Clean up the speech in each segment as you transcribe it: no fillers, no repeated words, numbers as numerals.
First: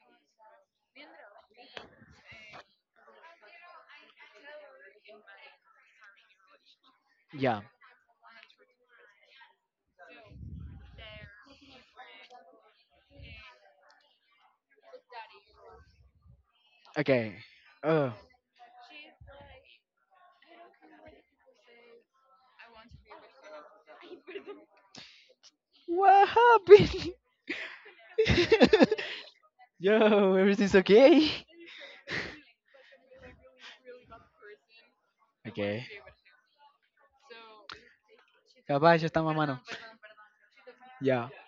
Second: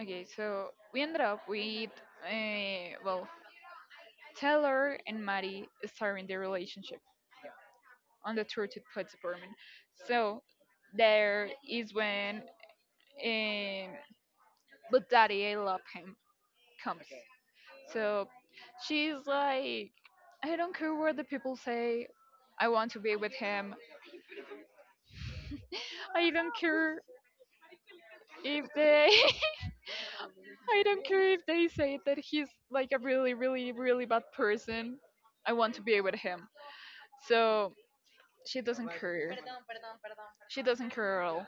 Okay, so we ended up with, uh, well, Taylor and Maddie starting their relationship Yeah. on the tour to Pets apartment. So there is when, um, but daddy, I love him, comes. Okay. Oh. So she's like, I don't care what the people say, I want to be with him. What I don't care happened? if they, Yo, everything's I don't okay. care if they say that he's like a really, really, really bad person. I want to Okay. be with him. So she doesn't Caballo está care. mamando. She doesn't care at Yeah. all.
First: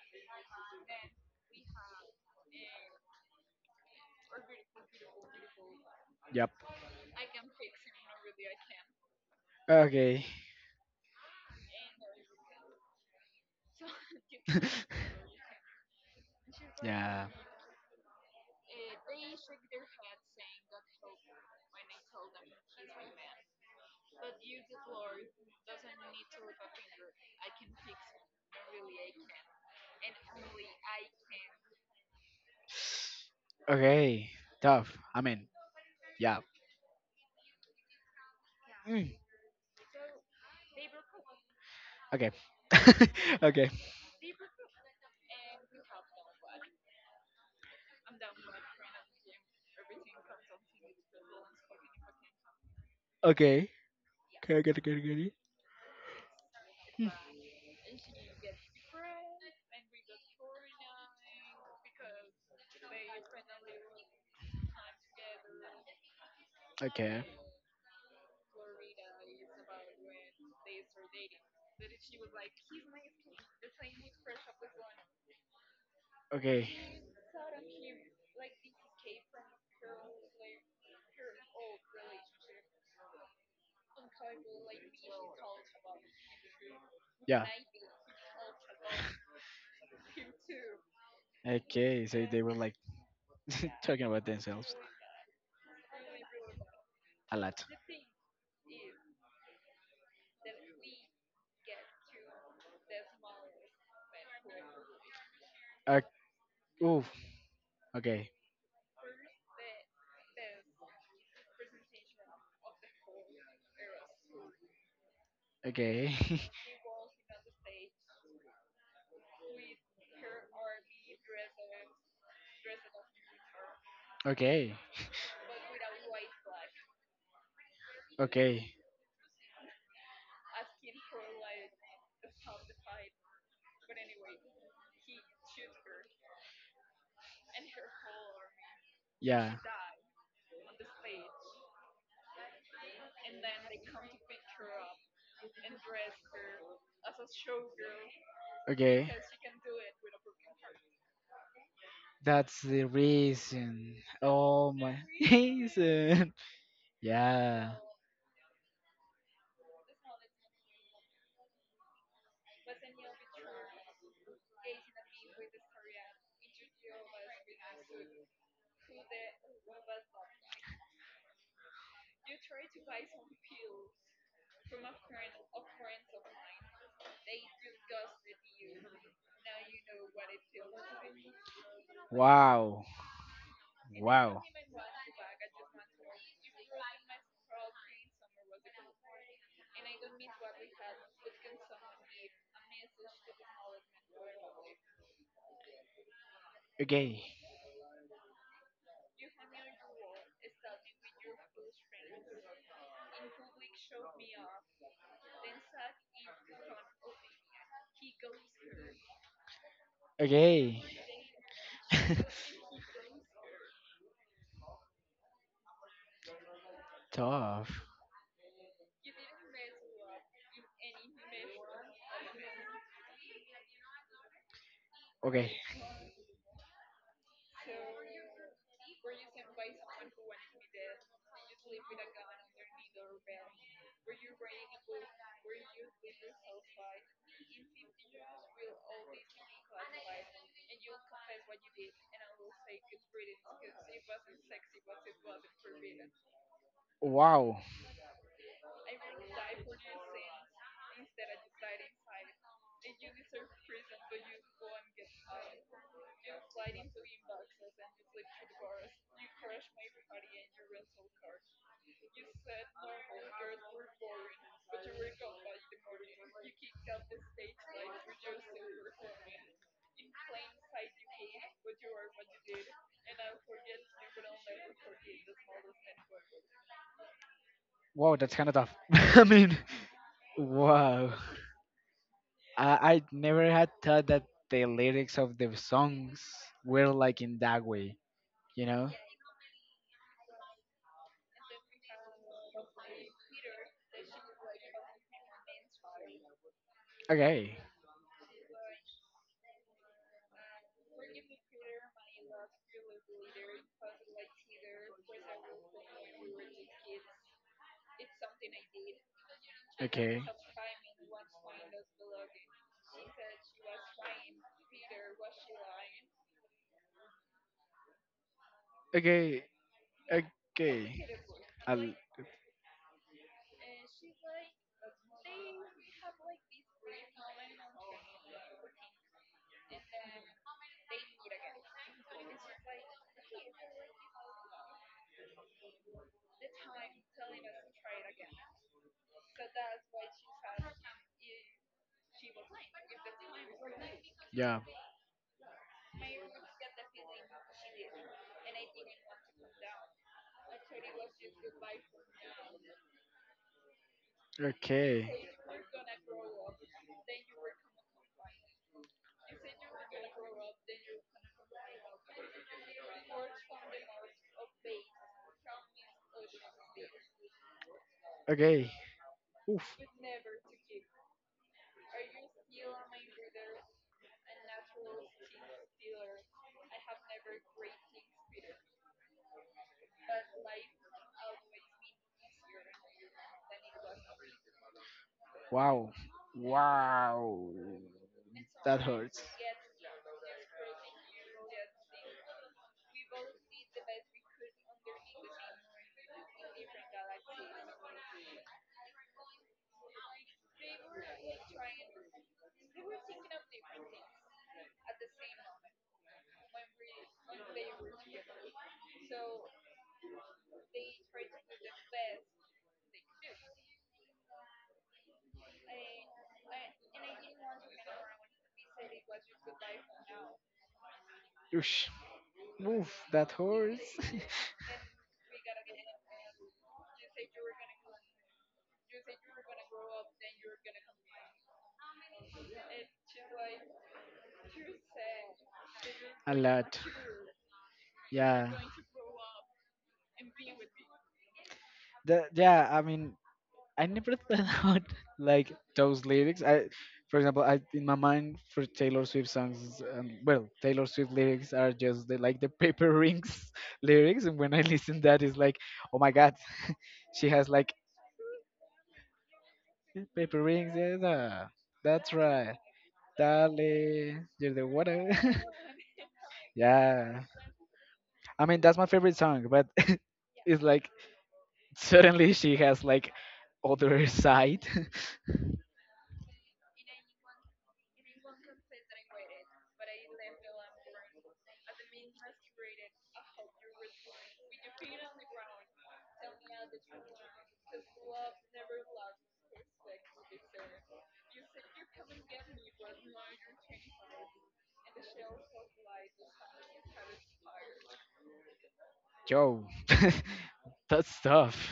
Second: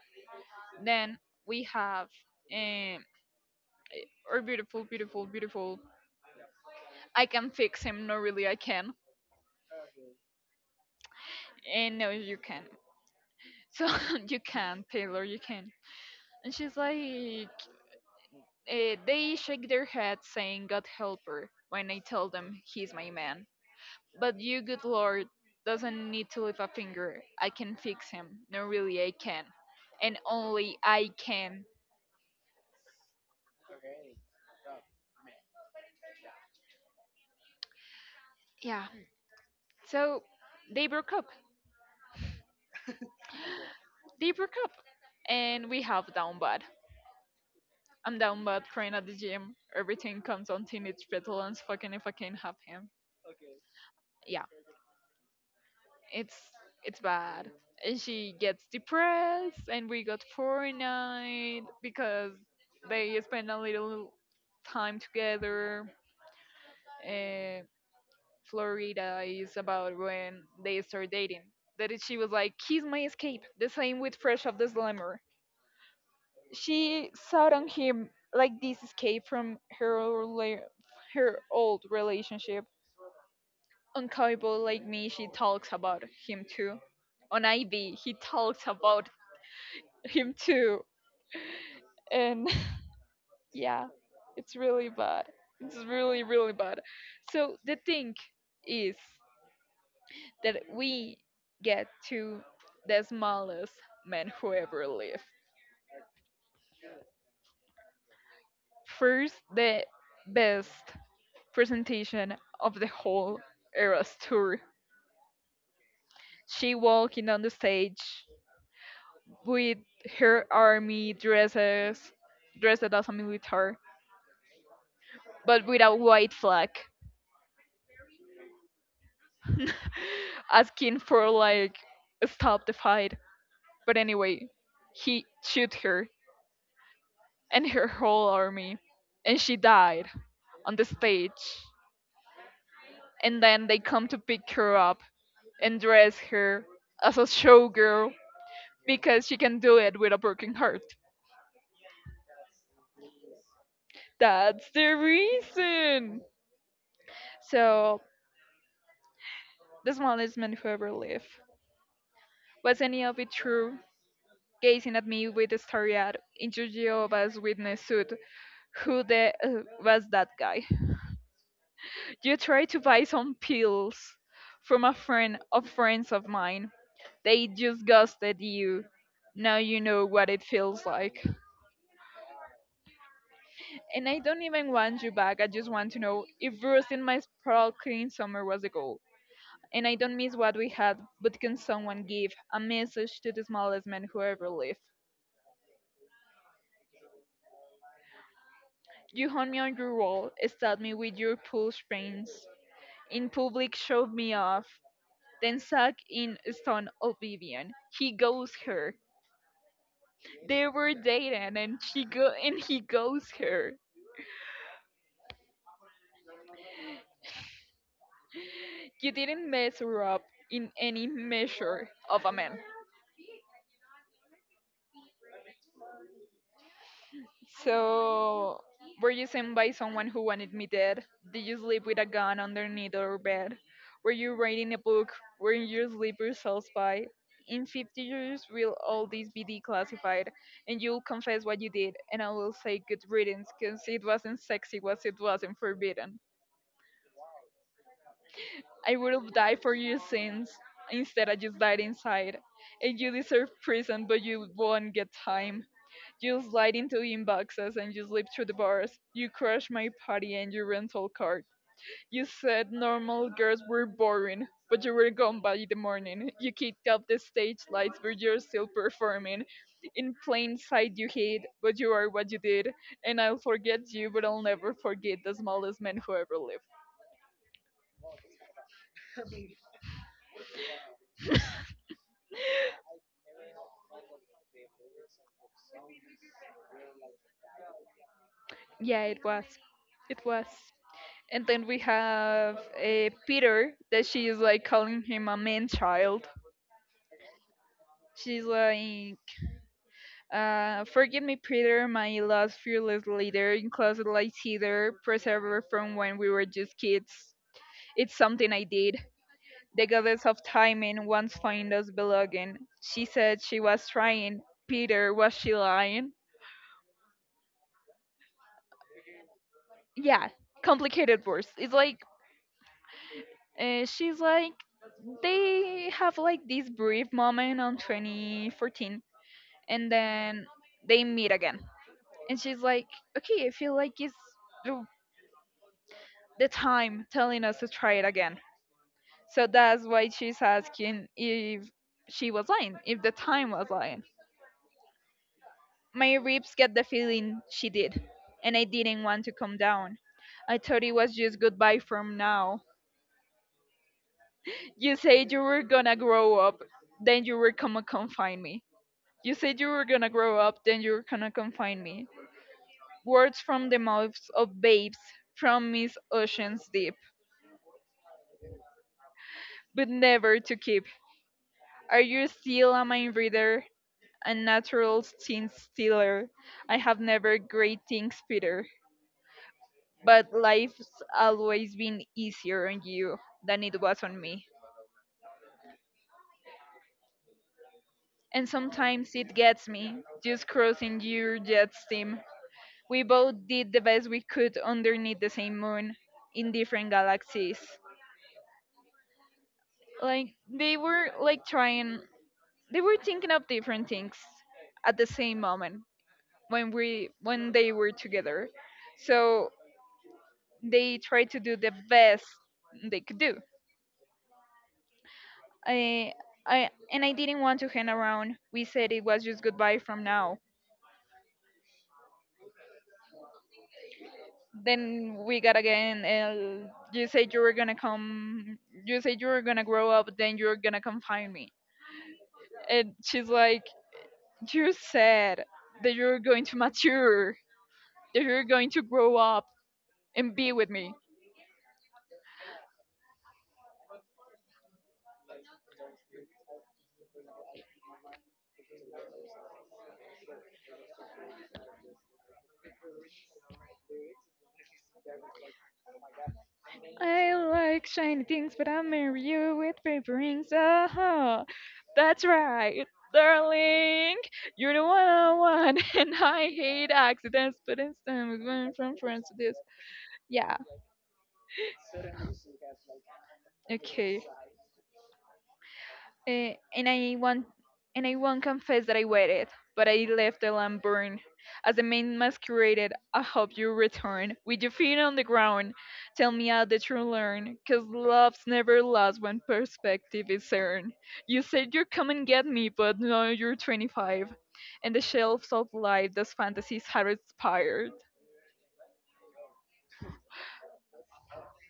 Then we have um, our beautiful, beautiful, beautiful. Yep. I can fix him. No, really, I can. Okay. And no, you can. So you can, Taylor, you can. And she's yeah. like, they shake their head, saying, "God help her." When I tell them he's my man, but you, good Lord, doesn't need to lift a finger. I can fix him. No, really, I can, and only I can. Okay. Tough. Yeah. Yeah. Mm. So they broke up. Okay. okay. Okay. They broke up, and we have down bad. I'm down bad, crying at the gym. Everything comes on teenage petulance. Fucking if I can't have him, Okay. yeah, Okay. Okay. Okay. it's it's bad. And she gets depressed, and we got poor night because they spend a little time together. Okay. And Florida is about when they start dating. That is, she was like, "Kiss my escape." The same with Fresh of the Slammer. Okay. She sought on him like this escape from her old relationship. On Cowboy Like Me, she talks about him too. On Yeah. Ivy, he talks about him too. Okay, so they And were like yeah, talking about it's themselves really bad. It's really, really bad. a So lot. the thing is that we get to the smallest man who ever lived. Uh, oof. Okay. First, the best presentation of the whole Eras tour. Okay. She walking on the stage with her army dresses, dressed as a military, okay. but with a white flag, Okay. asking for like stop the fight. But anyway, he shoot her and her whole army, and Yeah. she died on the stage. And then they come to pick her up and dress her as a showgirl Okay. because she can do it with a broken heart. That's the reason. That's Oh the my reason. reason. Yeah. So the smallest man who ever lived. Was any of it true? Gazing at me with a starry-eyed, into Jehovah's Witness suit. Who the was that guy? You tried to buy some pills from a friend of friends of mine. They just ghosted you. Now you know what it feels like. Wow. And I don't Wow. even want you back. I just want to know if roasting my sparkling summer was a goal. And I don't miss what we had, but can someone give a message to the smallest man who ever lived? Okay. You hung me on your wall, stabbed me with your pool springs, in public showed me off, then sat in stone oblivion. He goes her. They Okay. were dating and she go and he goes her. Tough. You didn't mess her up in any measure of a man. Okay. So, were you sent by someone who wanted me dead? Did you sleep with a gun underneath your bed? Were you writing a book? Were you sleep yourselves by? In 50 years, will all this be declassified? And you'll confess what you did, and I will say good riddance, because it wasn't sexy, was it wasn't forbidden. Wow. I would have died for your sins. Instead, I just died inside. And you deserve prison, but you won't get time. You slide into inboxes and you slip through the bars. You crash my party and your rental card. You said normal girls were boring, but you were gone by the morning. You kicked up the stage lights, but you're still performing. In plain sight, you hid, but you are what you did. And I'll forget you, but I'll never forget the smallest man who ever lived. Wow, that's kind of tough. Wow. I never had thought that the lyrics of the songs were like in that way, you know? Yeah, it was. It was. And then we have Peter, that she is like calling him a man child. Okay. She's like, forgive me, Peter, my lost fearless leader in closet light theater, preserver from when we were just kids. It's something I did. The Okay. goddess of timing once found us belonging. She said she was trying. Peter, was she lying? Okay. Yeah, Okay. complicated words. It's I'll, like, she's like, they have like this brief moment on 2014 and then they meet again. And she's like, okay, I feel like it's the the time telling us to try it again. So that's why she's asking if she was lying, if the time was lying. yeah. My ribs get the feeling she did, and I didn't want to come down. I thought it was just goodbye from now. You Okay. said you were gonna grow up, then you were gonna confine me. You said you were gonna grow up, then you were gonna confine me. Words from the mouths of babes from Miss Ocean's Deep, Okay. Oof. but never to keep. Are you still a mind reader? A natural scene stealer. I have never great things, Peter, but life's always been easier on you than it was on me. Wow. Wow. And That sometimes hurts. it gets me, just crossing your jet steam. We both did the best we could underneath the same moon in different galaxies. Like, they were like trying, they were thinking of different things at the same moment when they were together so they tried to do the best they could do. I, and I didn't want to hang around. We said it was just goodbye from now. Oosh. Oof, that hurts. Then we got again. And you said you were gonna come. You said you were gonna grow up. Then you're gonna come find me. And she's like, you said that you're a going to lot. mature, that you're Yeah. going to grow up and be with me. The, yeah, I never thought out like those lyrics. I, for example, I in my mind for Taylor Swift songs, well, Taylor Swift lyrics are just like the paper rings lyrics, and when I listen that, it's like, oh my god, she I has like like shiny things, but I marry you with paper paper rings. rings. Uh Yeah, yeah, huh. that's That's right, right, darling. darling, you're the You're the one water. I want, and I hate yeah, accidents, but instead we going that's my from favorite friends to song, this. but Yeah. it's like suddenly she has like other Okay. side. Uh, and I want and I won't confess that I waited, but I left the lamp burn, as the man masqueraded, I hope you return. With your feet on the ground, tell me how the you learn? 'Cause love's never lost when perspective is earned. You said you'd come and get me, but now you're 25. And the shelves of life those fantasies had expired. Yo, that's tough.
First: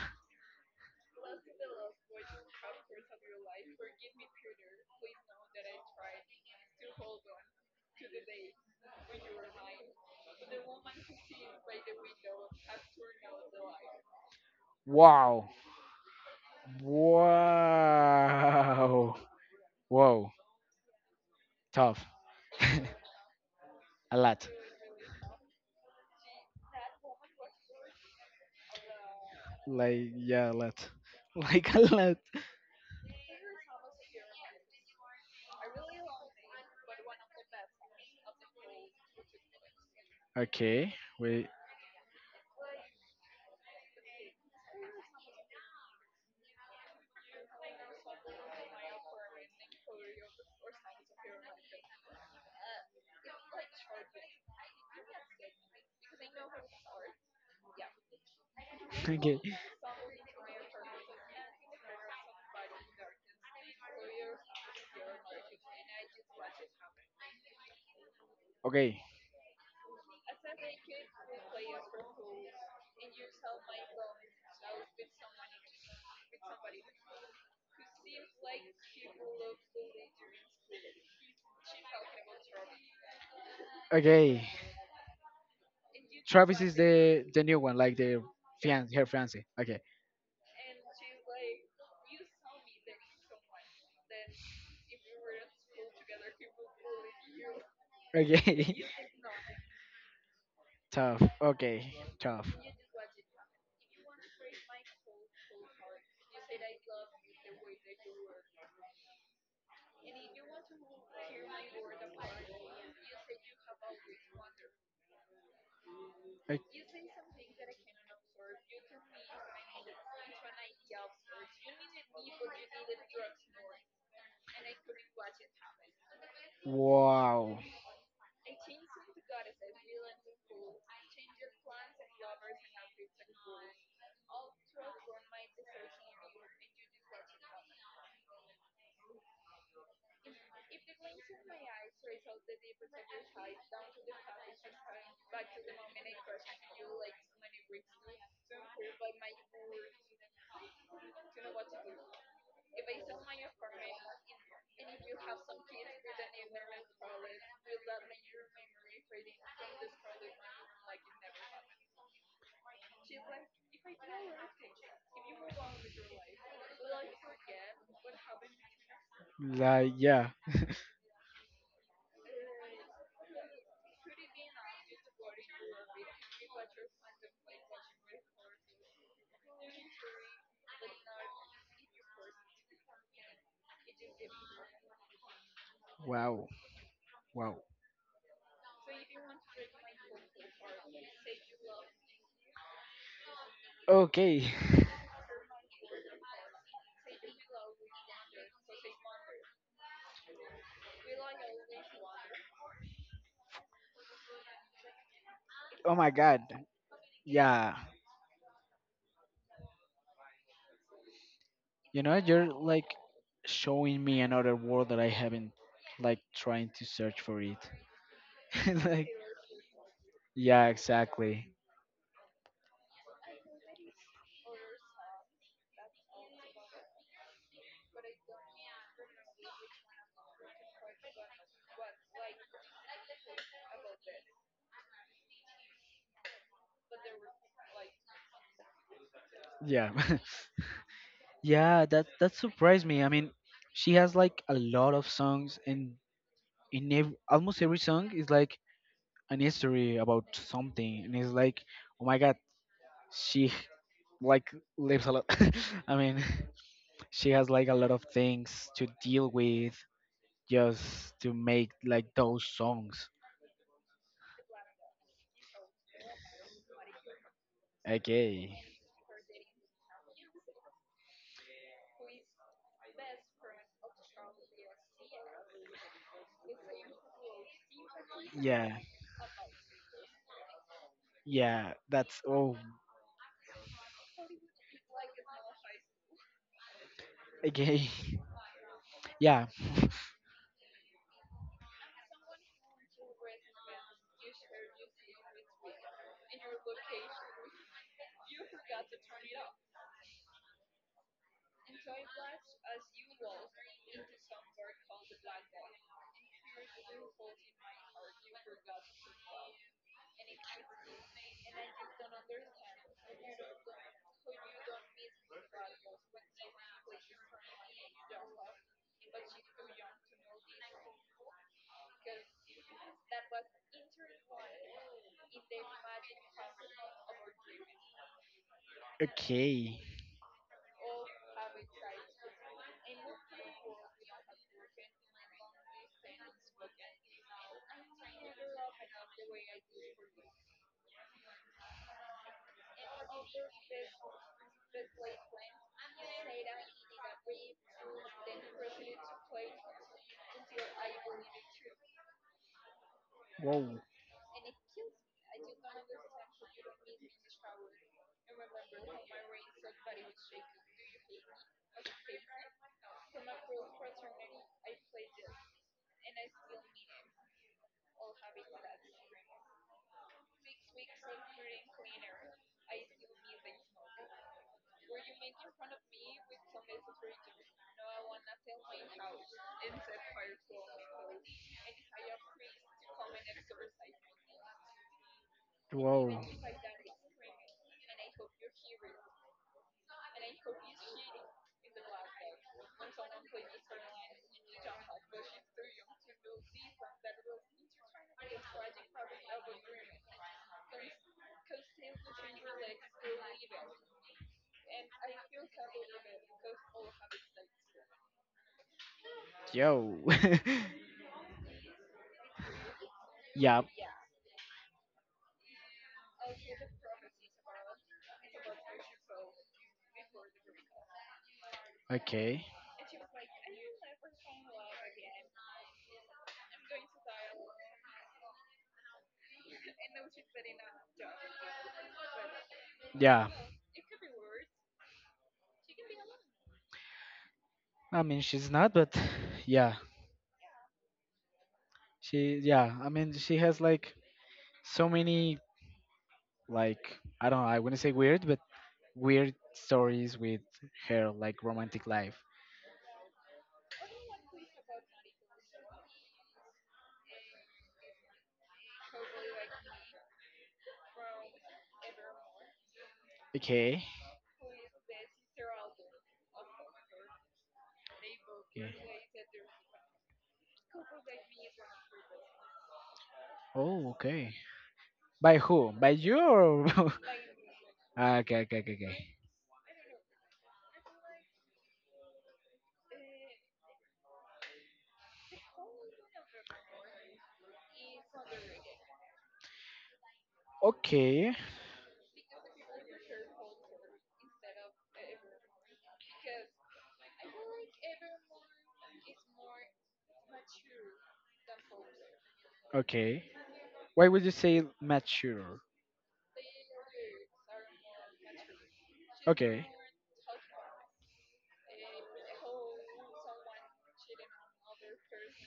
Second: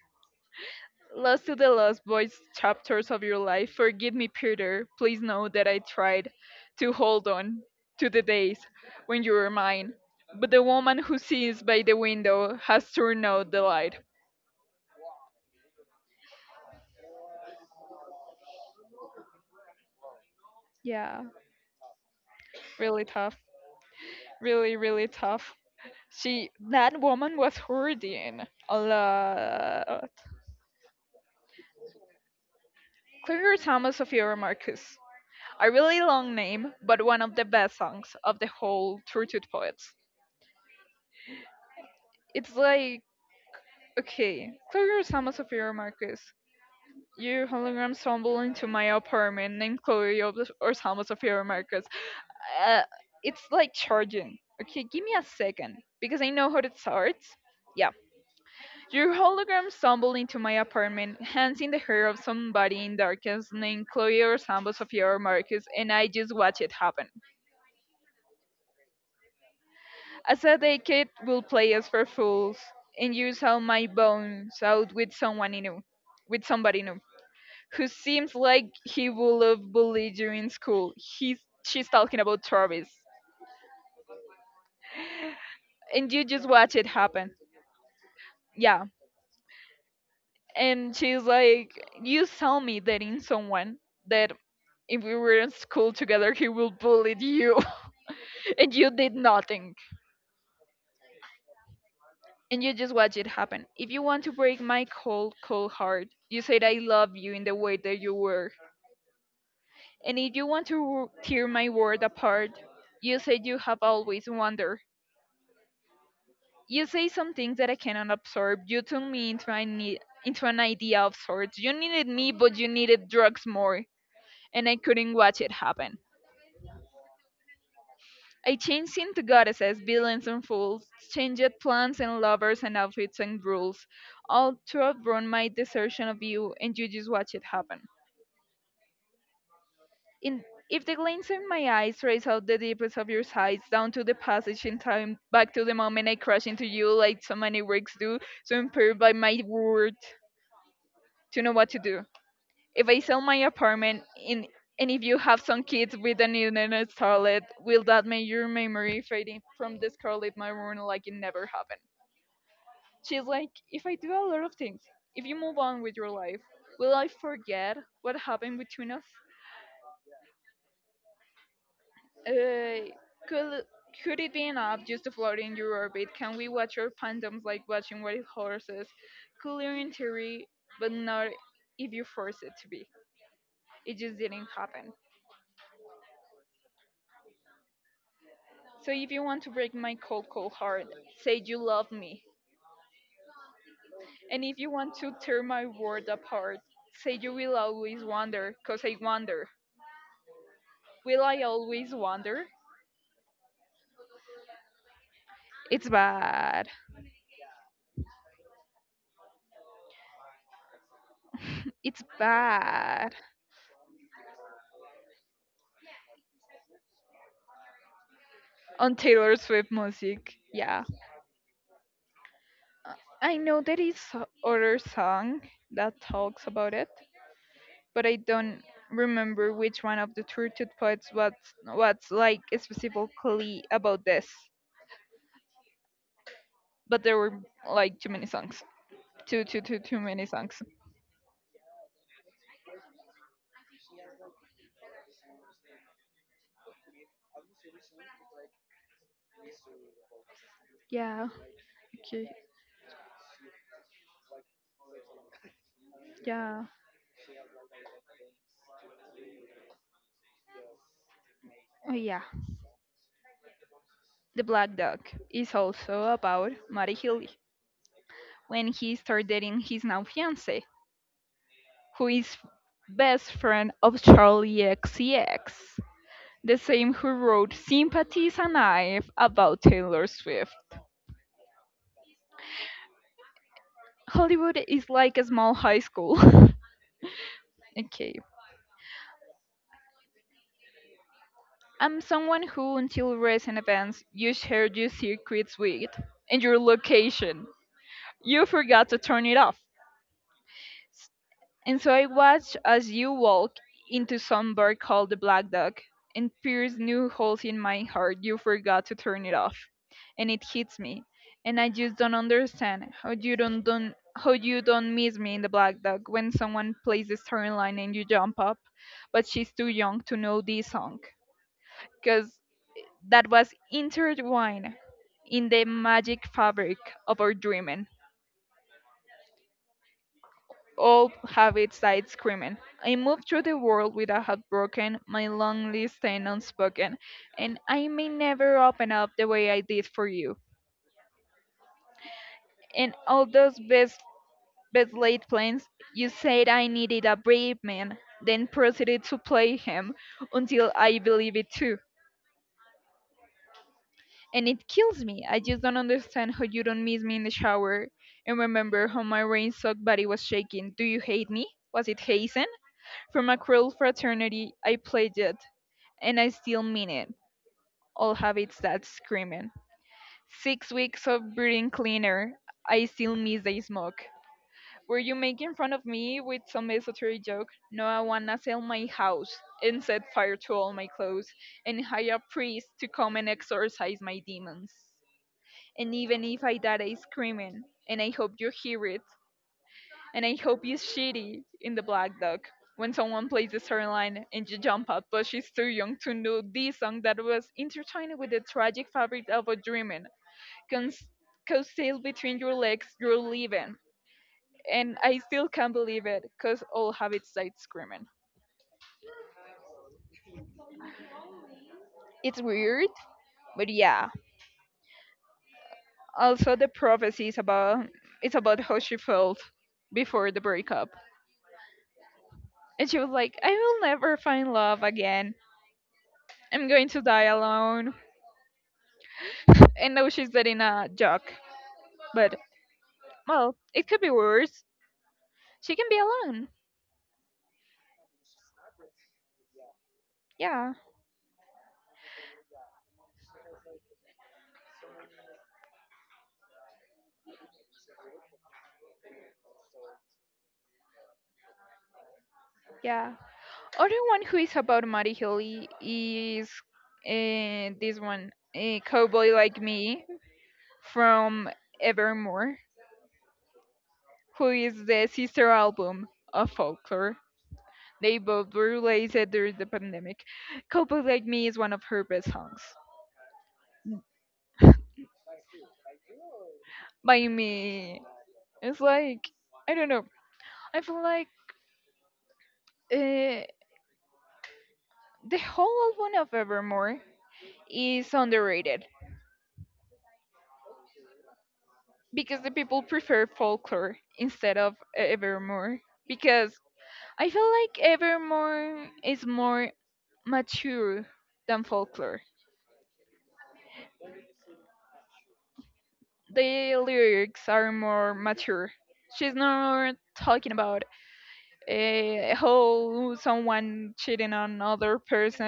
Lost to the Lost Boys chapters of your life, forgive me, Peter. Please know that I tried to hold on to the days when you were mine. But the woman who sits by the window has turned out the light. Wow. Wow. Whoa. Yeah, Tough. really tough. a lot. Really, really tough. She, that woman was hurting a lot. Like yeah, a lot. Like a lot. Claire Thomas of Marcus. A really long name, but one of the best songs of the whole Tortured Poets. Okay. Wait. It's like okay, Chloe your Osama Sofia Marcus. Your hologram stumbled into my apartment named Osama Sofia Marcus. Uh, it's like charging. Okay, give me a second because I know how it starts. Yeah. Your Okay. hologram stumbled into my apartment, hands in the hair of somebody in darkness named Chloe or Samba Sofia or Marcus, and I just watch it happen. Okay. As a decade will play us for fools and use all my bones out with someone new, with somebody new, who seems like he will have bullied you in school. He's she's talking about Travis, Okay. and you just Travis watch is it the happen. the new one, like the Yeah, fiance, her fiance. Okay. and she's like, you tell me that in someone that if we were in school together, he will bully you, and Okay. you did nothing, tough. Okay. Tough. and you just watch it happen. If you want to break my cold, cold heart, you said I love you in the way that you were, and if you want to tear my world apart, you said you have always wondered. Like, You say some things that I cannot absorb. You turned me into into an idea of sorts. You needed me, but you needed drugs more, and I couldn't watch it happen. wow. I changed into goddesses, villains, and fools, changed plans and lovers and outfits and rules, all to outrun my desertion of you, and you just watch it happen. In if the glance in my eyes trace out the deepest of your sighs, down to the passage in time, back to the moment I crash into you like so many works do, so impaired by my word to know what to do. If I sell my apartment in, and if you have some kids with an internet starlet, will that make your memory fading from the scarlet my room like it never happened? She's like, if I do a lot of things, if you move on with your life, will I forget what happened between us? Like yeah. Uh, could could it be an app just to float in your orbit? Can we watch our fandoms like watching white horses? Cooler in theory, but not if you force it to be. It just didn't happen. Wow. Wow. So if you want to break my cold, cold heart, say you love me. And Okay. if you want to tear my world apart, say you will always wander, 'cause I wander. Will I always wander? It's Oh my god. bad. Yeah. It's You know, you're like bad. showing me another world that I haven't like trying to search for it. On like Taylor Swift music, yeah, yeah. exactly. Uh, I know there is other song that talks about it, but I don't remember which one of the tortured poets was what's like specifically about this. But there were like too many songs. Too too too Yeah. too many songs. Yeah, that that surprised me. She has like a lot of songs, and in ev almost every song is like an history about something, and Yeah, it's like, oh my okay, God, she like lives a lot. I mean, yeah. she has like a lot of things to deal with just to make Oh like yeah, those songs. The Black Dog is also about Mary Healy Okay. when he started dating his now fiance, who is best friend of Charlie XCX, the same who wrote Sympathies and Yeah, Knife about Taylor Swift. yeah, that's oh Hollywood is like a small high school. okay. okay. Yeah. I'm someone who, until recent events, you shared your secrets with and your location. You forgot to turn it off. And so I watched as you walked into some bar called the Black Dog and pierced new holes in my heart. You forgot to turn it off. And it hits me. And I just don't understand how you don't miss me in the Black Dog when someone plays the storyline and you jump up. But she's too young to know this song. Cause that was intertwined in the magic fabric of our dreaming. Okay. All have its side screaming. I move through the world with a heartbroken, my long list and unspoken, and I may never open up the way I did for you. In all those best laid plans, you said I needed a brave man, then proceeded to play him until I believe it too. Wow. And it kills me. I just don't understand how you don't miss me in the shower and remember how my rain soaked body was shaking. Do you hate me? Was it hazing? From a cruel fraternity I pledged, and I still mean it. All habits that screaming. 6 weeks of breathing cleaner. I still miss the smoke. Were you making fun of me with some esoteric joke? No, I wanna sell my house and set fire to all my clothes and hire a priest to come and exorcise my demons. And even Whoa. if I die I screaming, and I hope you hear it, and I hope it's shitty in the Black Dog when someone plays a certain line and you jump up, but she's too young to know this song that was intertwined with the tragic fabric of a dreaming, cons- coattail between your legs, you're leaving. And I still can't believe it, cause all have its side screaming. Yo. It's weird, but yeah. yeah. Also, the prophecy is about it's about how she felt before the breakup, Okay. and she was like, "I will never find love again. I'm going to die alone." And now she's dating a jock. But, Yeah. well, it could be worse. She can be alone. She's not, but yeah. Yeah, She, yeah. She has like so many, like, I don't know, I wouldn't say weird, but weird stories with her, like, romantic life. yeah. Other one who is about Mary Hilly is this one, a cowboy like me from Evermore, Okay. who is the sister album of Folklore. They both were Okay. released during the pandemic. Cowboy Like Me is one of her best songs. Oh, okay. By who? By you? Or... By me, Ah, okay, okay, okay, it's okay. like I don't know. I feel like uh, the whole album of Evermore is underrated Okay, because the people prefer folklore instead of Evermore. Because I feel like Evermore is more mature than folklore. okay. Why would you say mature? The lyrics are more mature. She's Okay. not talking about how someone cheating on another person,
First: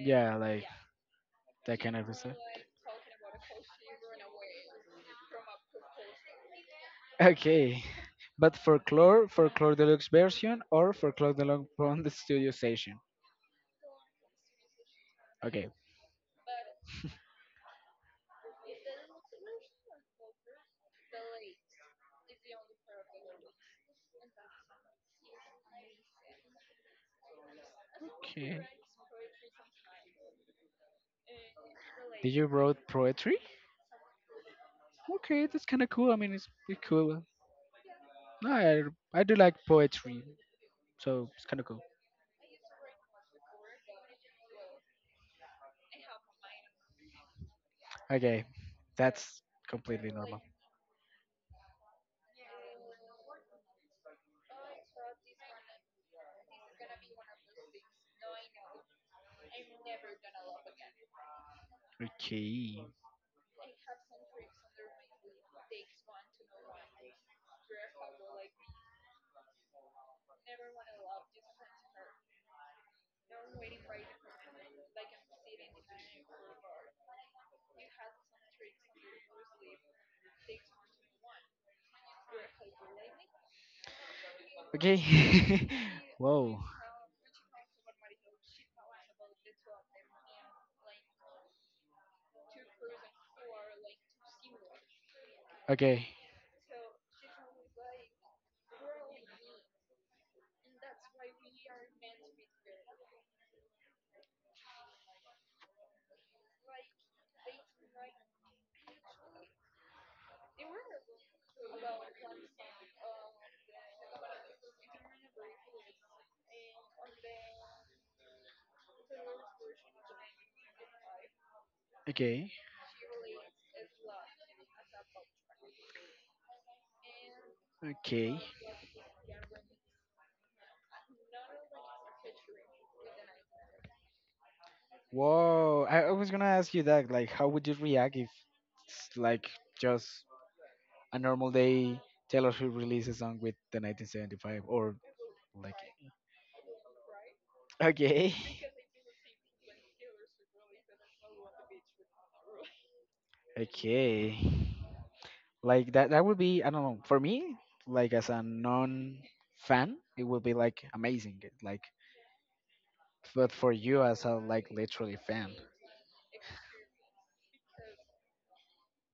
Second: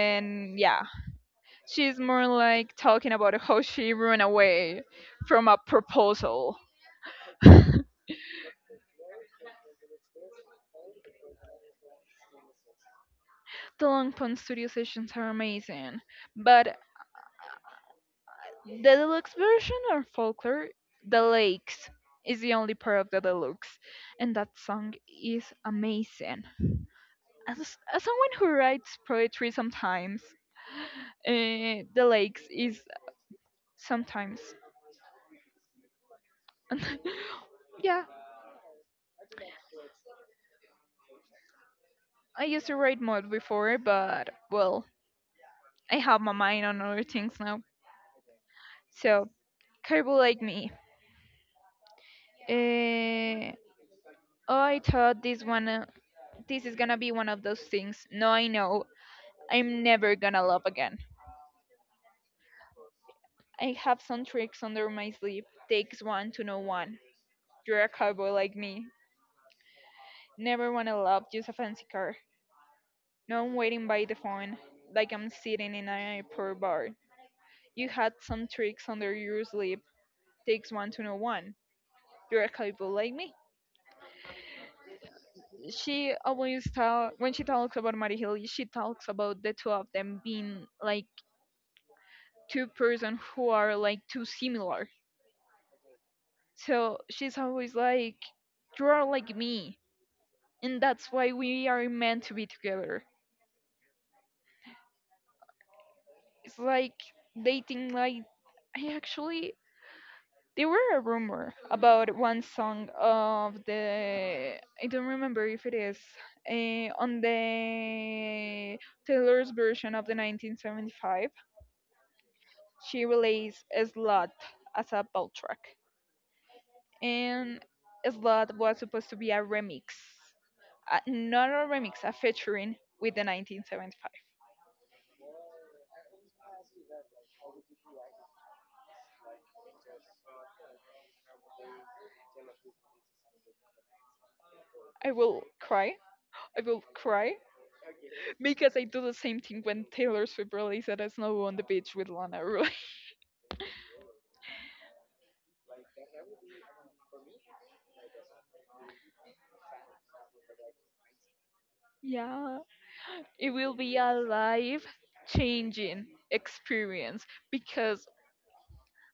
Yeah, like yeah, that kind she's of more stuff. like talking about how she ran away from a proposal. Okay. But for Folklore, Folklore Deluxe version or for Folklore Deluxe from the studio session? The Long Pond studio sessions are Okay. amazing, but the deluxe version of Folklore, The Lakes, is the only part of the deluxe, and that song is amazing. As someone who Okay. writes poetry sometimes, The Did Lakes you wrote is poetry? sometimes. Okay, that's kind of cool. It's pretty cool. yeah, No, I do like poetry, so it's kind of cool. I used to write mod before, but well, I have my mind on other things now. Okay, So, that's completely Caribou Like normal. Me. Uh, oh, I thought this one this is gonna be one of those things. No, I know. I'm never gonna love again. Okay, I have some tricks under my sleeve. Takes one to know one. You're a cowboy like me. Never wanna love, just a fancy car. No, I'm waiting by the phone, like I'm sitting in an airport bar. You had some tricks under your sleeve. Takes one to know one. You're a cowboy like me. okay. She Whoa. always talk when she talks about Mary Hill, she talks about the two of them being like two persons who are like too similar. Okay, So she's always like, you are like me. And that's why we are meant to be together. It's like dating, like, I actually. There were a rumor about one song of the. I don't remember if it is. On the Taylor's version of the 1975, okay, she released a slot as a ball track. And okay. slot was supposed to be a remix, a, not a remix, a featuring with the 1975. Whoa, I was gonna ask you that. Like, how would you react if it's like just a normal day, Taylor Swift released a song with the 1975 or I will like cry. I will cry okay, because I do the same thing when Taylor Swift released that Snow on the Beach with Lana Rhoades. okay, like that. That would be I don't know for me. Like as a non fan, it would be like amazing. Like, yeah, it but for will be you a as a like life literally fan, changing experience because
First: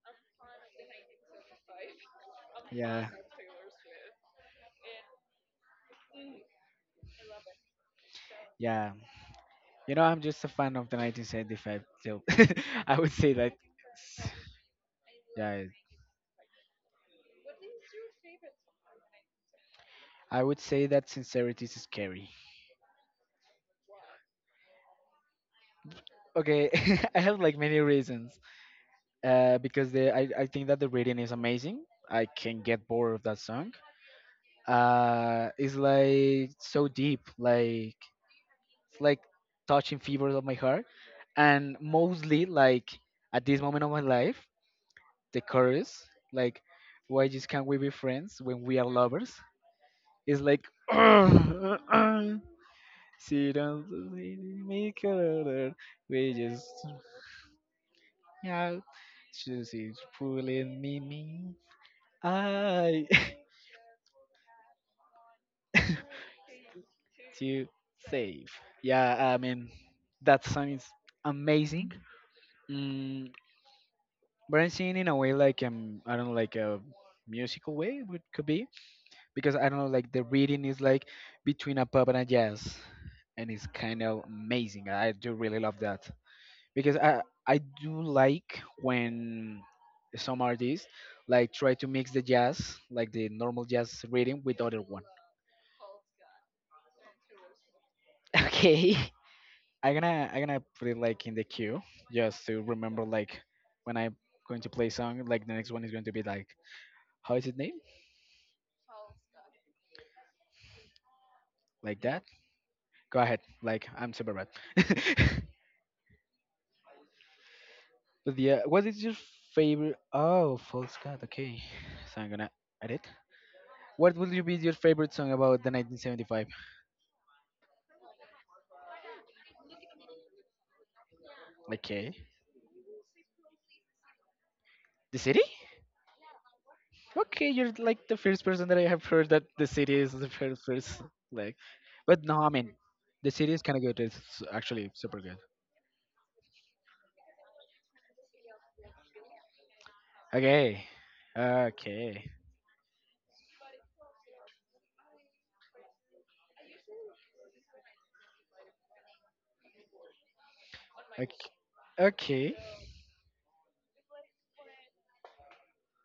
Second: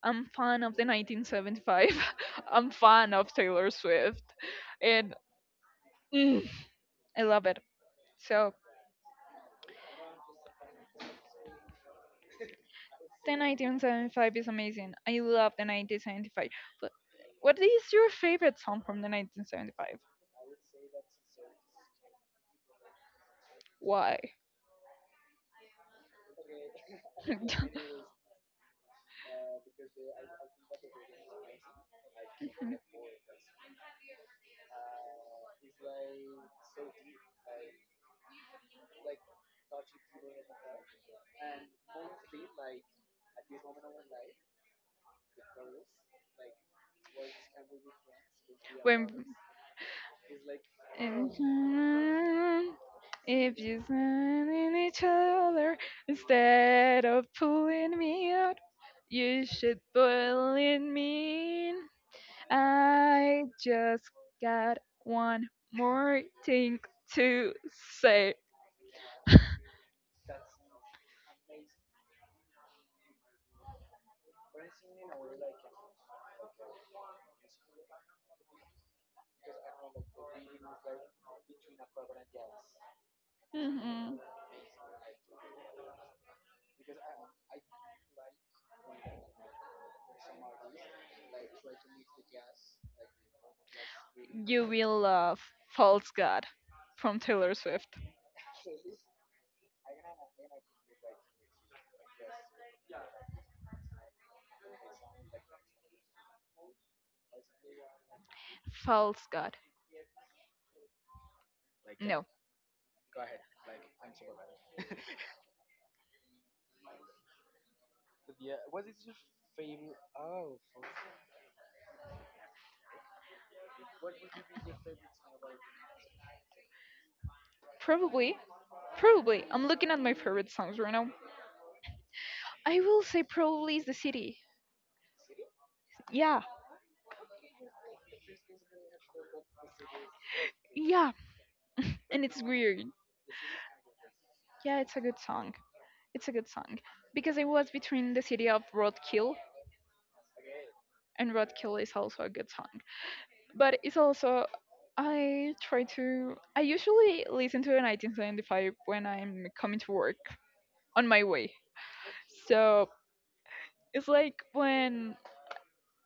I'm fan of the 1975. I'm yeah, fan of Taylor Swift, and mm, I love it. So yeah. You know, I'm just a fan of the 1975, so I would say the that. 1975 is amazing. I love Yeah, the 1975. But what is your favorite song from the 1975? I would say that sincerity is scary. Why? Okay, I have like many reasons. Because I think that the reading is amazing. I can get bored of that song. It's like so deep, like it's like touching fibers of my heart, and mostly like at this moment of my life, the chorus, like why just can't we be friends when we are when lovers? It's like and see if you don't stand in make each a other we just instead of pulling me out, yeah, you should she's pull pulling in me. me. In. I I just got one more thing to to say. save. Yeah, that song is amazing. Mm, but I'm singing in a way like I don't know, like a musical way would could be because I don't know, like the reading is like between a pop and a jazz, and it's kind Mhm. of amazing. I do really love that. Because I do like when some artists like try to mix the jazz, like the normal jazz rhythm, with You other will one. love False God from Taylor Swift. Okay. I'm gonna put it like in the queue just to remember like when I'm going to play song. Like the next one is going to be like how is it named? False God. Like that. No. Go ahead. Like I'm super bad. but yeah, what is your favorite? Oh, false god. Okay, so I'm gonna edit. What would you be your favorite song about the 1975? Probably. Probably. I'm looking at my favorite songs right now. Okay. I will say probably is the city. The city? Yeah. Okay, you're like the first person that I have heard that the city is the first Yeah. like. And But no, it's weird. the city is kind of good. It's Yeah, actually it's a good super good. song. It's a good song. Because I was between the city of Roadkill Okay. and Roadkill is also a Okay. good song. But it's also I try to I usually listen to the 1975 when I'm coming to work on my Okay. way. Okay. So it's like when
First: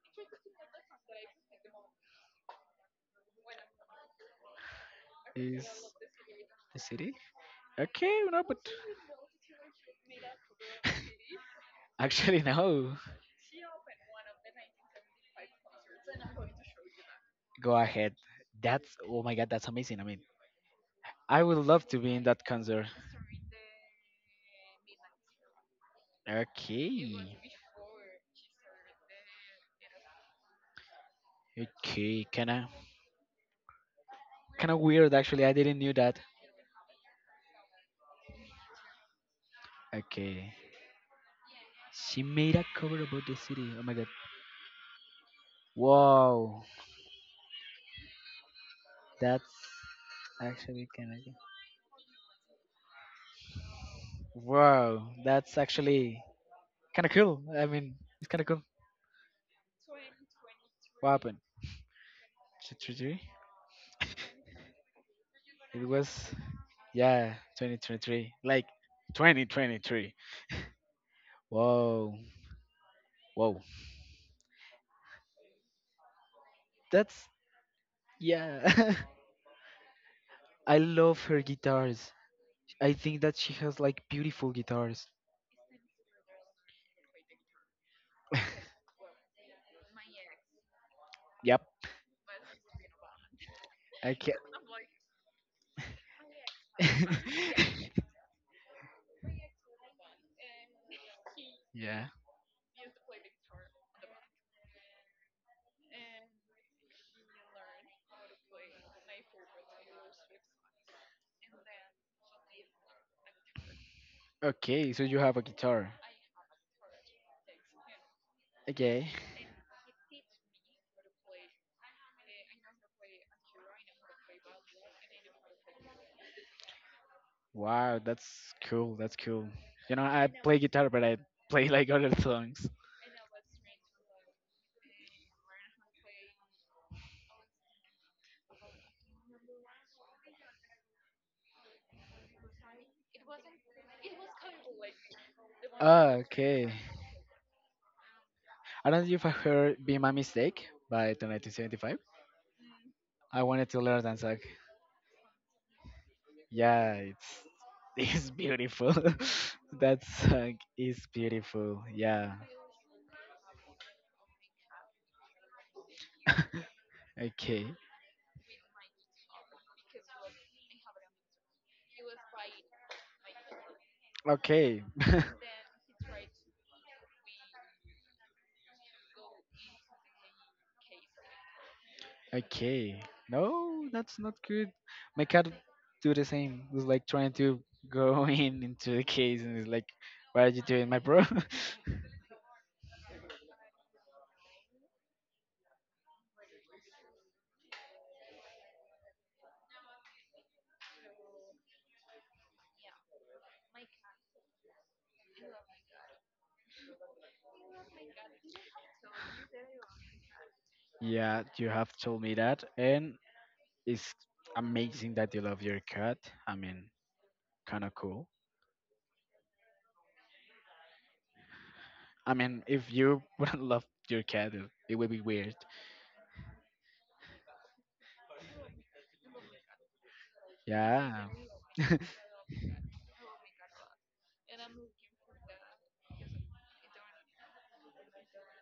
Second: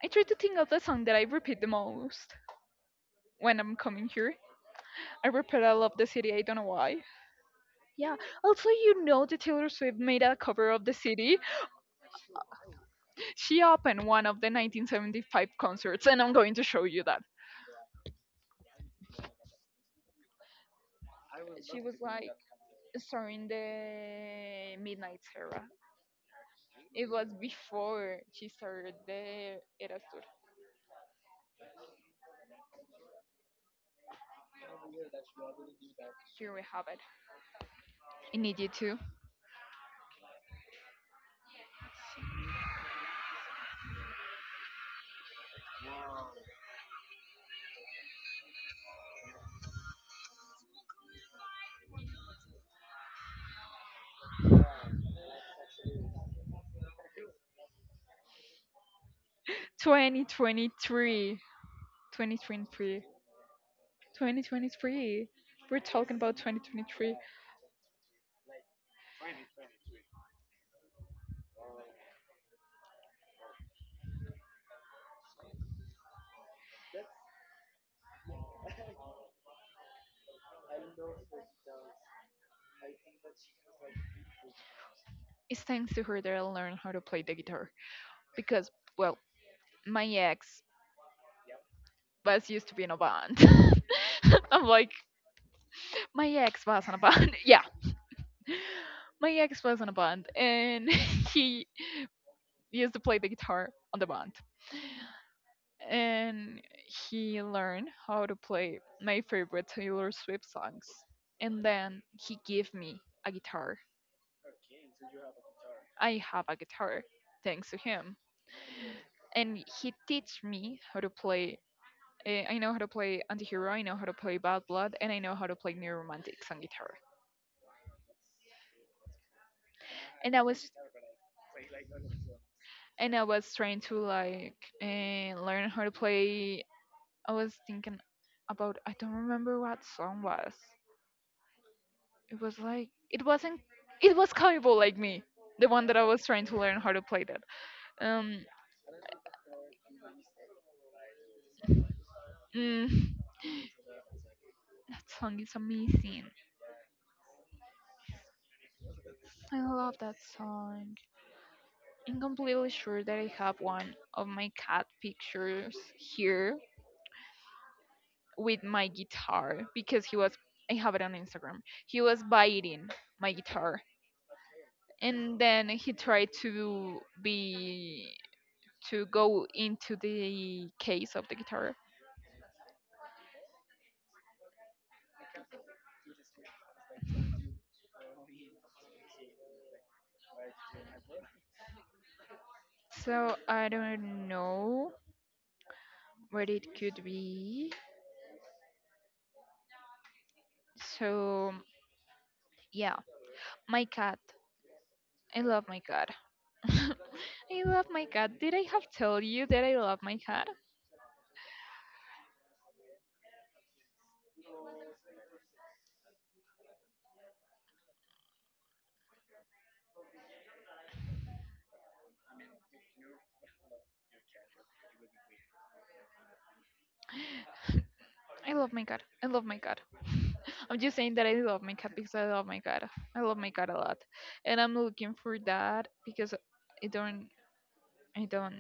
I try to think of the song that I repeat the most when I'm coming here. I repeat Is I love the city, I don't know the why. city? Okay, Yeah. no, but Also you know that Taylor Swift made a cover of the city. actually no. She opened one of the 1975 concerts and I'm going to show you that. Go ahead. That's oh my god, that's amazing. I would She love was to be in like that concert. starring the Midnight Era. It Okay. was before she started the Eras Tour. Okay, kinda weird actually. I didn't knew that. Here we have it. I need you to Okay. She made a cover about the city. Oh my god. Wow. That's actually kinda cool. Wow, that's actually kinda cool. It's kinda cool. What happened? 2023. 2023. 2023? 2023. We're It was talking about 2023. yeah, 2023. Like 2023. Whoa. Whoa. That's yeah. I love her guitars. I think that she has like beautiful guitars. It's thanks to her that I learned how to play the guitar. Because, well, my ex Yep. was used to be in a band. I can I'm like, my ex was in a band. yeah. My ex was in a band and he yeah. used to play the guitar on the band, and he learned how to play my favorite Taylor Swift songs. And then he gave me a guitar. Okay, so you have a guitar. I have a guitar thanks to him. Okay. And he teach me how to play. I know how to play Antihero, I know how to play Bad Blood, and I know how to play New Romantics on guitar. Wow, that's cool. That's cool. You know, I And I play was guitar, but I play like other songs. and I was trying to like learn how to play. I was thinking about I don't remember what song was it was like it wasn't. It was Cowboy like me, the one that I Ah, was trying to okay. learn how to play that. Um, I don't know if I heard Be My Mistake by the 1975. mm, I wanted to learn that song. that song is amazing. Yeah, it's it's beautiful. I love that that song is song. beautiful. I'm Yeah. completely sure that I have one of my cat pictures here Okay. with my guitar because he was. I have it on Instagram. He was biting my guitar, Okay. and then he tried to be to go into the case of the guitar. Okay. No, that's not good. My cat do the same. Was like trying to go in into the case and is like, "Why are you doing, my bro?" So I don't know where it could be. So, yeah, my cat. I love my cat. I love my cat. Did I have told you that I love my cat? yeah, you have told me that, and it's amazing that you love your cat. I mean, kind of cool. If you wouldn't love your cat, it would be weird. I love my cat. I love my cat. I'm just saying Yeah. that I love my cat because I love my cat. I love my cat a lot. And I'm looking for that because I don't I don't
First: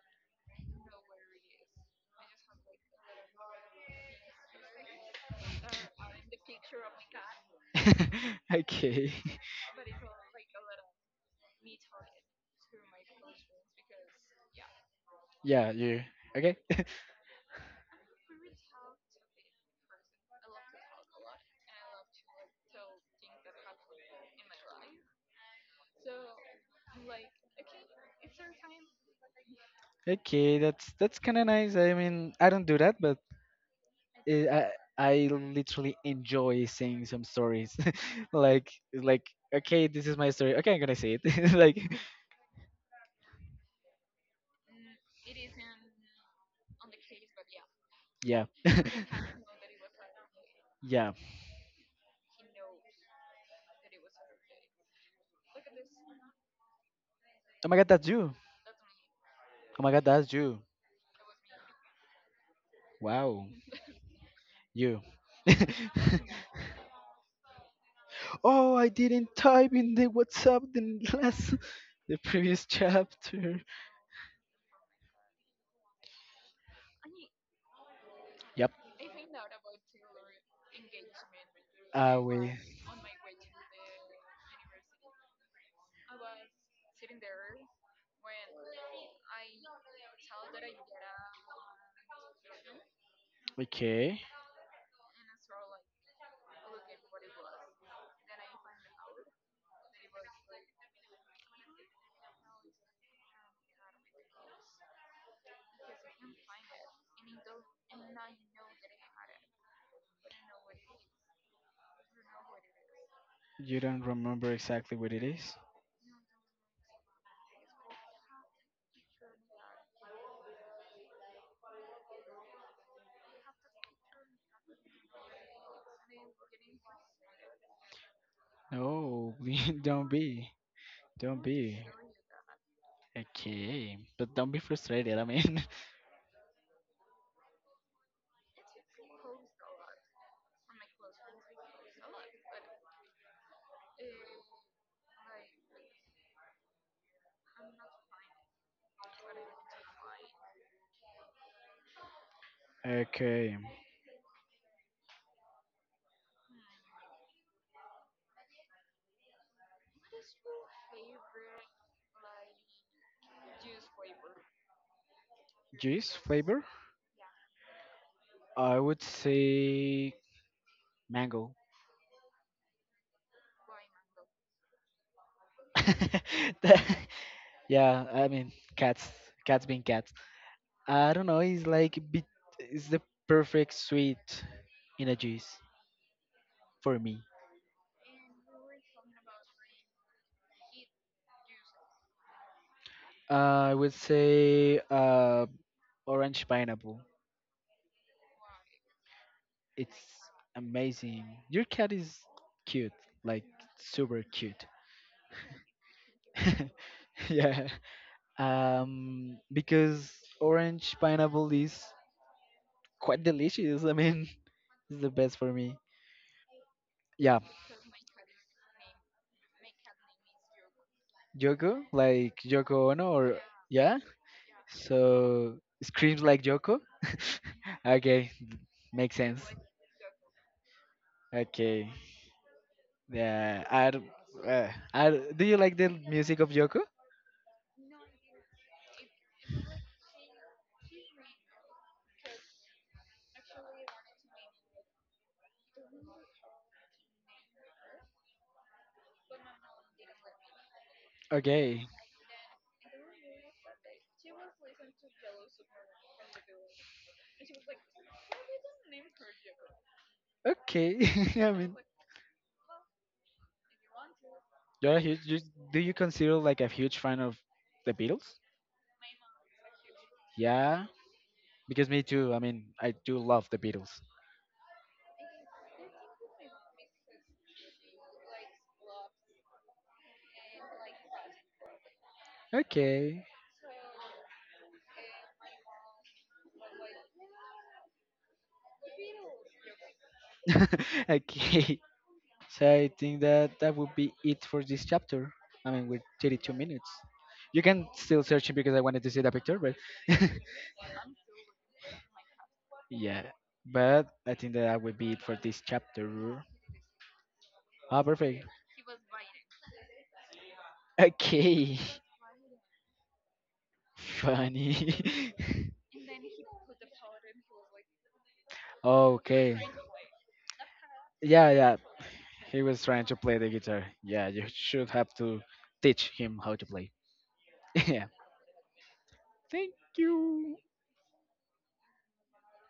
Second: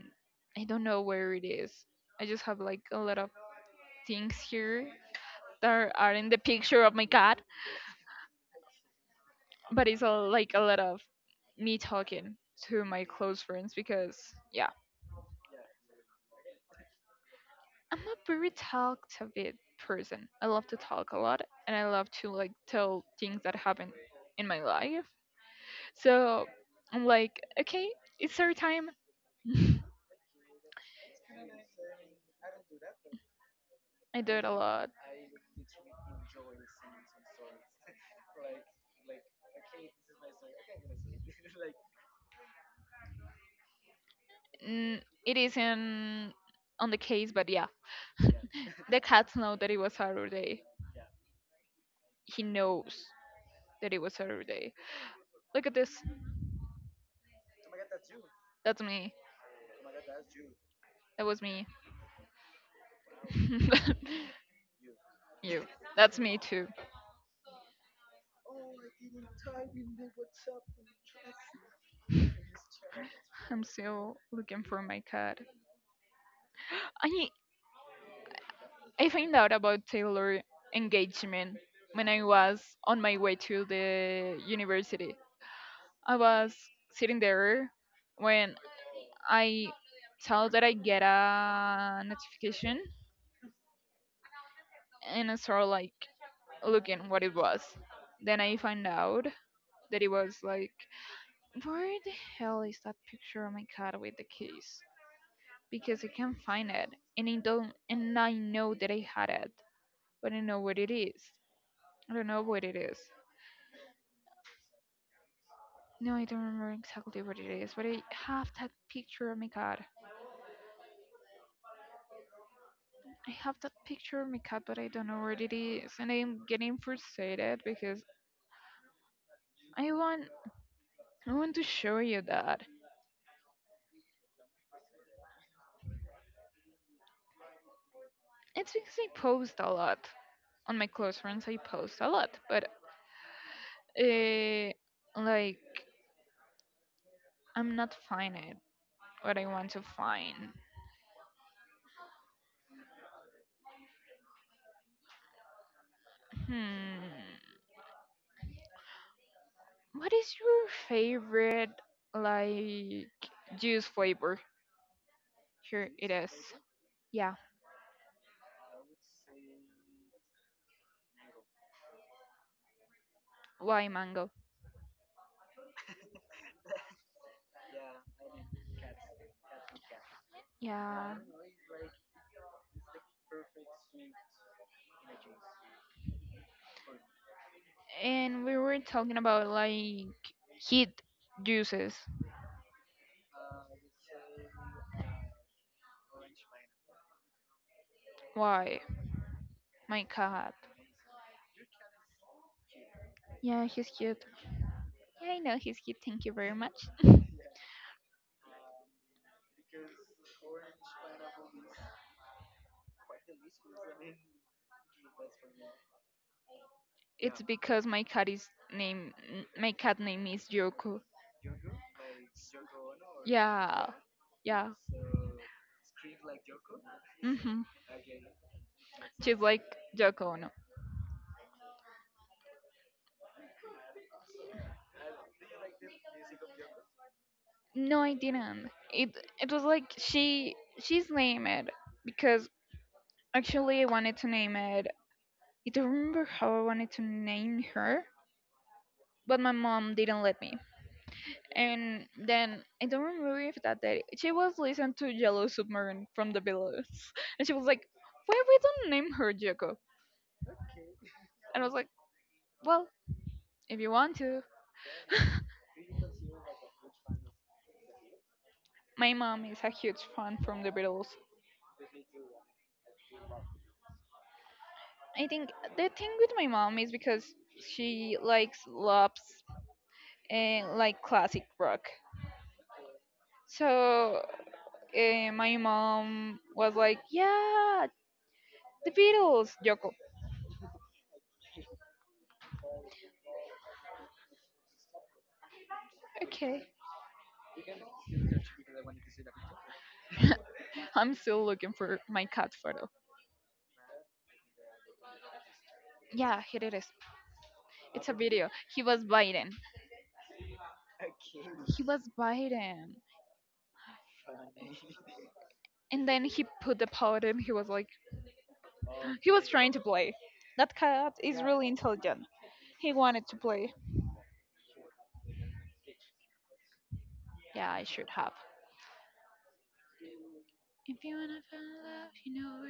I don't know where it is. I just have like a lot of things here that are in the picture of my cat. okay. But it's a, like a lot of me talking to my close friends because yeah, Yeah, you. Okay. I'm a very talkative person, I love to talk a lot and I love to like tell things that happen in my life, so I'm like okay, it's our time. Okay, that's kind of nice. I don't do that, but I do it it, a I lot. I literally enjoy seeing some stories. like like okay, this is my story. Okay, I'm gonna say it. like Mm, it isn't on the case but yeah, yeah, the cats know that it was Saturday. yeah. He knows that it was Saturday. Look at this. Oh my god, that's you. That's me. Oh my god, that's you. That was me. Wow, you. You. That's me too. oh, I didn't type in the WhatsApp the last, the previous chapter. I'm still looking for my cat. I Yep. I found out about Taylor engagement when Ah, I wait. was on my way to the university. I was sitting there when I saw that I get a notification Okay. and I started like looking what it was. Then I find out that it was like where the hell is that picture of my cat with the keys? Because I can't find it, and I don't, and I know that I had it, but I don't know what it is. I don't know what it is. You don't remember exactly what it is? No, I don't remember exactly what it is, but I have that picture of my cat. I have that picture of my cat, but I don't know where it is, and I'm getting frustrated because No, we- I don't want, be. I Don't want to be. show you that. Okay. But don't be frustrated, I mean. It's because I post a lot on my close friends. I post a lot, but uh, like I'm not finding what I want to find. Okay. Hmm. What is your favorite like juice flavor? Here it Juice is. flavor? Yeah, I would say mango. lime mango. that- Yeah, cats, cats being cats. I Yeah. don't know. It's like bit. It's the perfect sweet in a juice for me. And we were talking about like heat juices. I would say orange pineapple. Why? It's My cat. amazing. Your cat is cute, like Yeah, he's super cute. cute. Yeah, I know he's cute. Thank you very much. yeah. Because orange pineapple is quite delicious. It's the best for me. Yeah, It's because my cat is my cat name is Yoko. Yoko, like Yoko Ono, or Yeah. yeah, Yeah. so screams like Joko. Mhm. okay, makes She's sense. like Yoko Ono. Okay. Yeah. Uh, do you like the music of Joko? No, I didn't. It was like she's named because actually I wanted to name it. I don't remember how I wanted to name her, but my mom didn't let me. Okay. And then I don't remember if that day she was listening to Yellow Submarine from the Beatles, and she was like, "Why we don't name her Yoko?" Okay. I And I was mean, like, "Well, if you want to." you're a huge. You, do you consider like a huge fan of the Beatles? My mom is a huge fan from the Yeah. Beatles. Because me too. I do love the Beatles. I think the thing with my mom is because she likes loves and like classic rock. Okay. So my mom was like, "Yeah, the Beatles." Yoko. okay. So I think that that would be it for this chapter. With 32 Okay. minutes. You can still search it because I wanted to see the picture, but I'm still looking for my cat photo. yeah. But I think that that would be it for this Yeah, chapter. here it is. Ah, It's a perfect. video. He was biting. Okay. He was biting, Funny. and then he put the paw at he was like, he was okay. trying to play. That cat is yeah, Yeah, really yeah. intelligent. He was He trying to wanted to play the play. guitar. Yeah, you should have to teach him how to play. Yeah, I yeah. should have. Thank you. If you wanna fall in love, you know where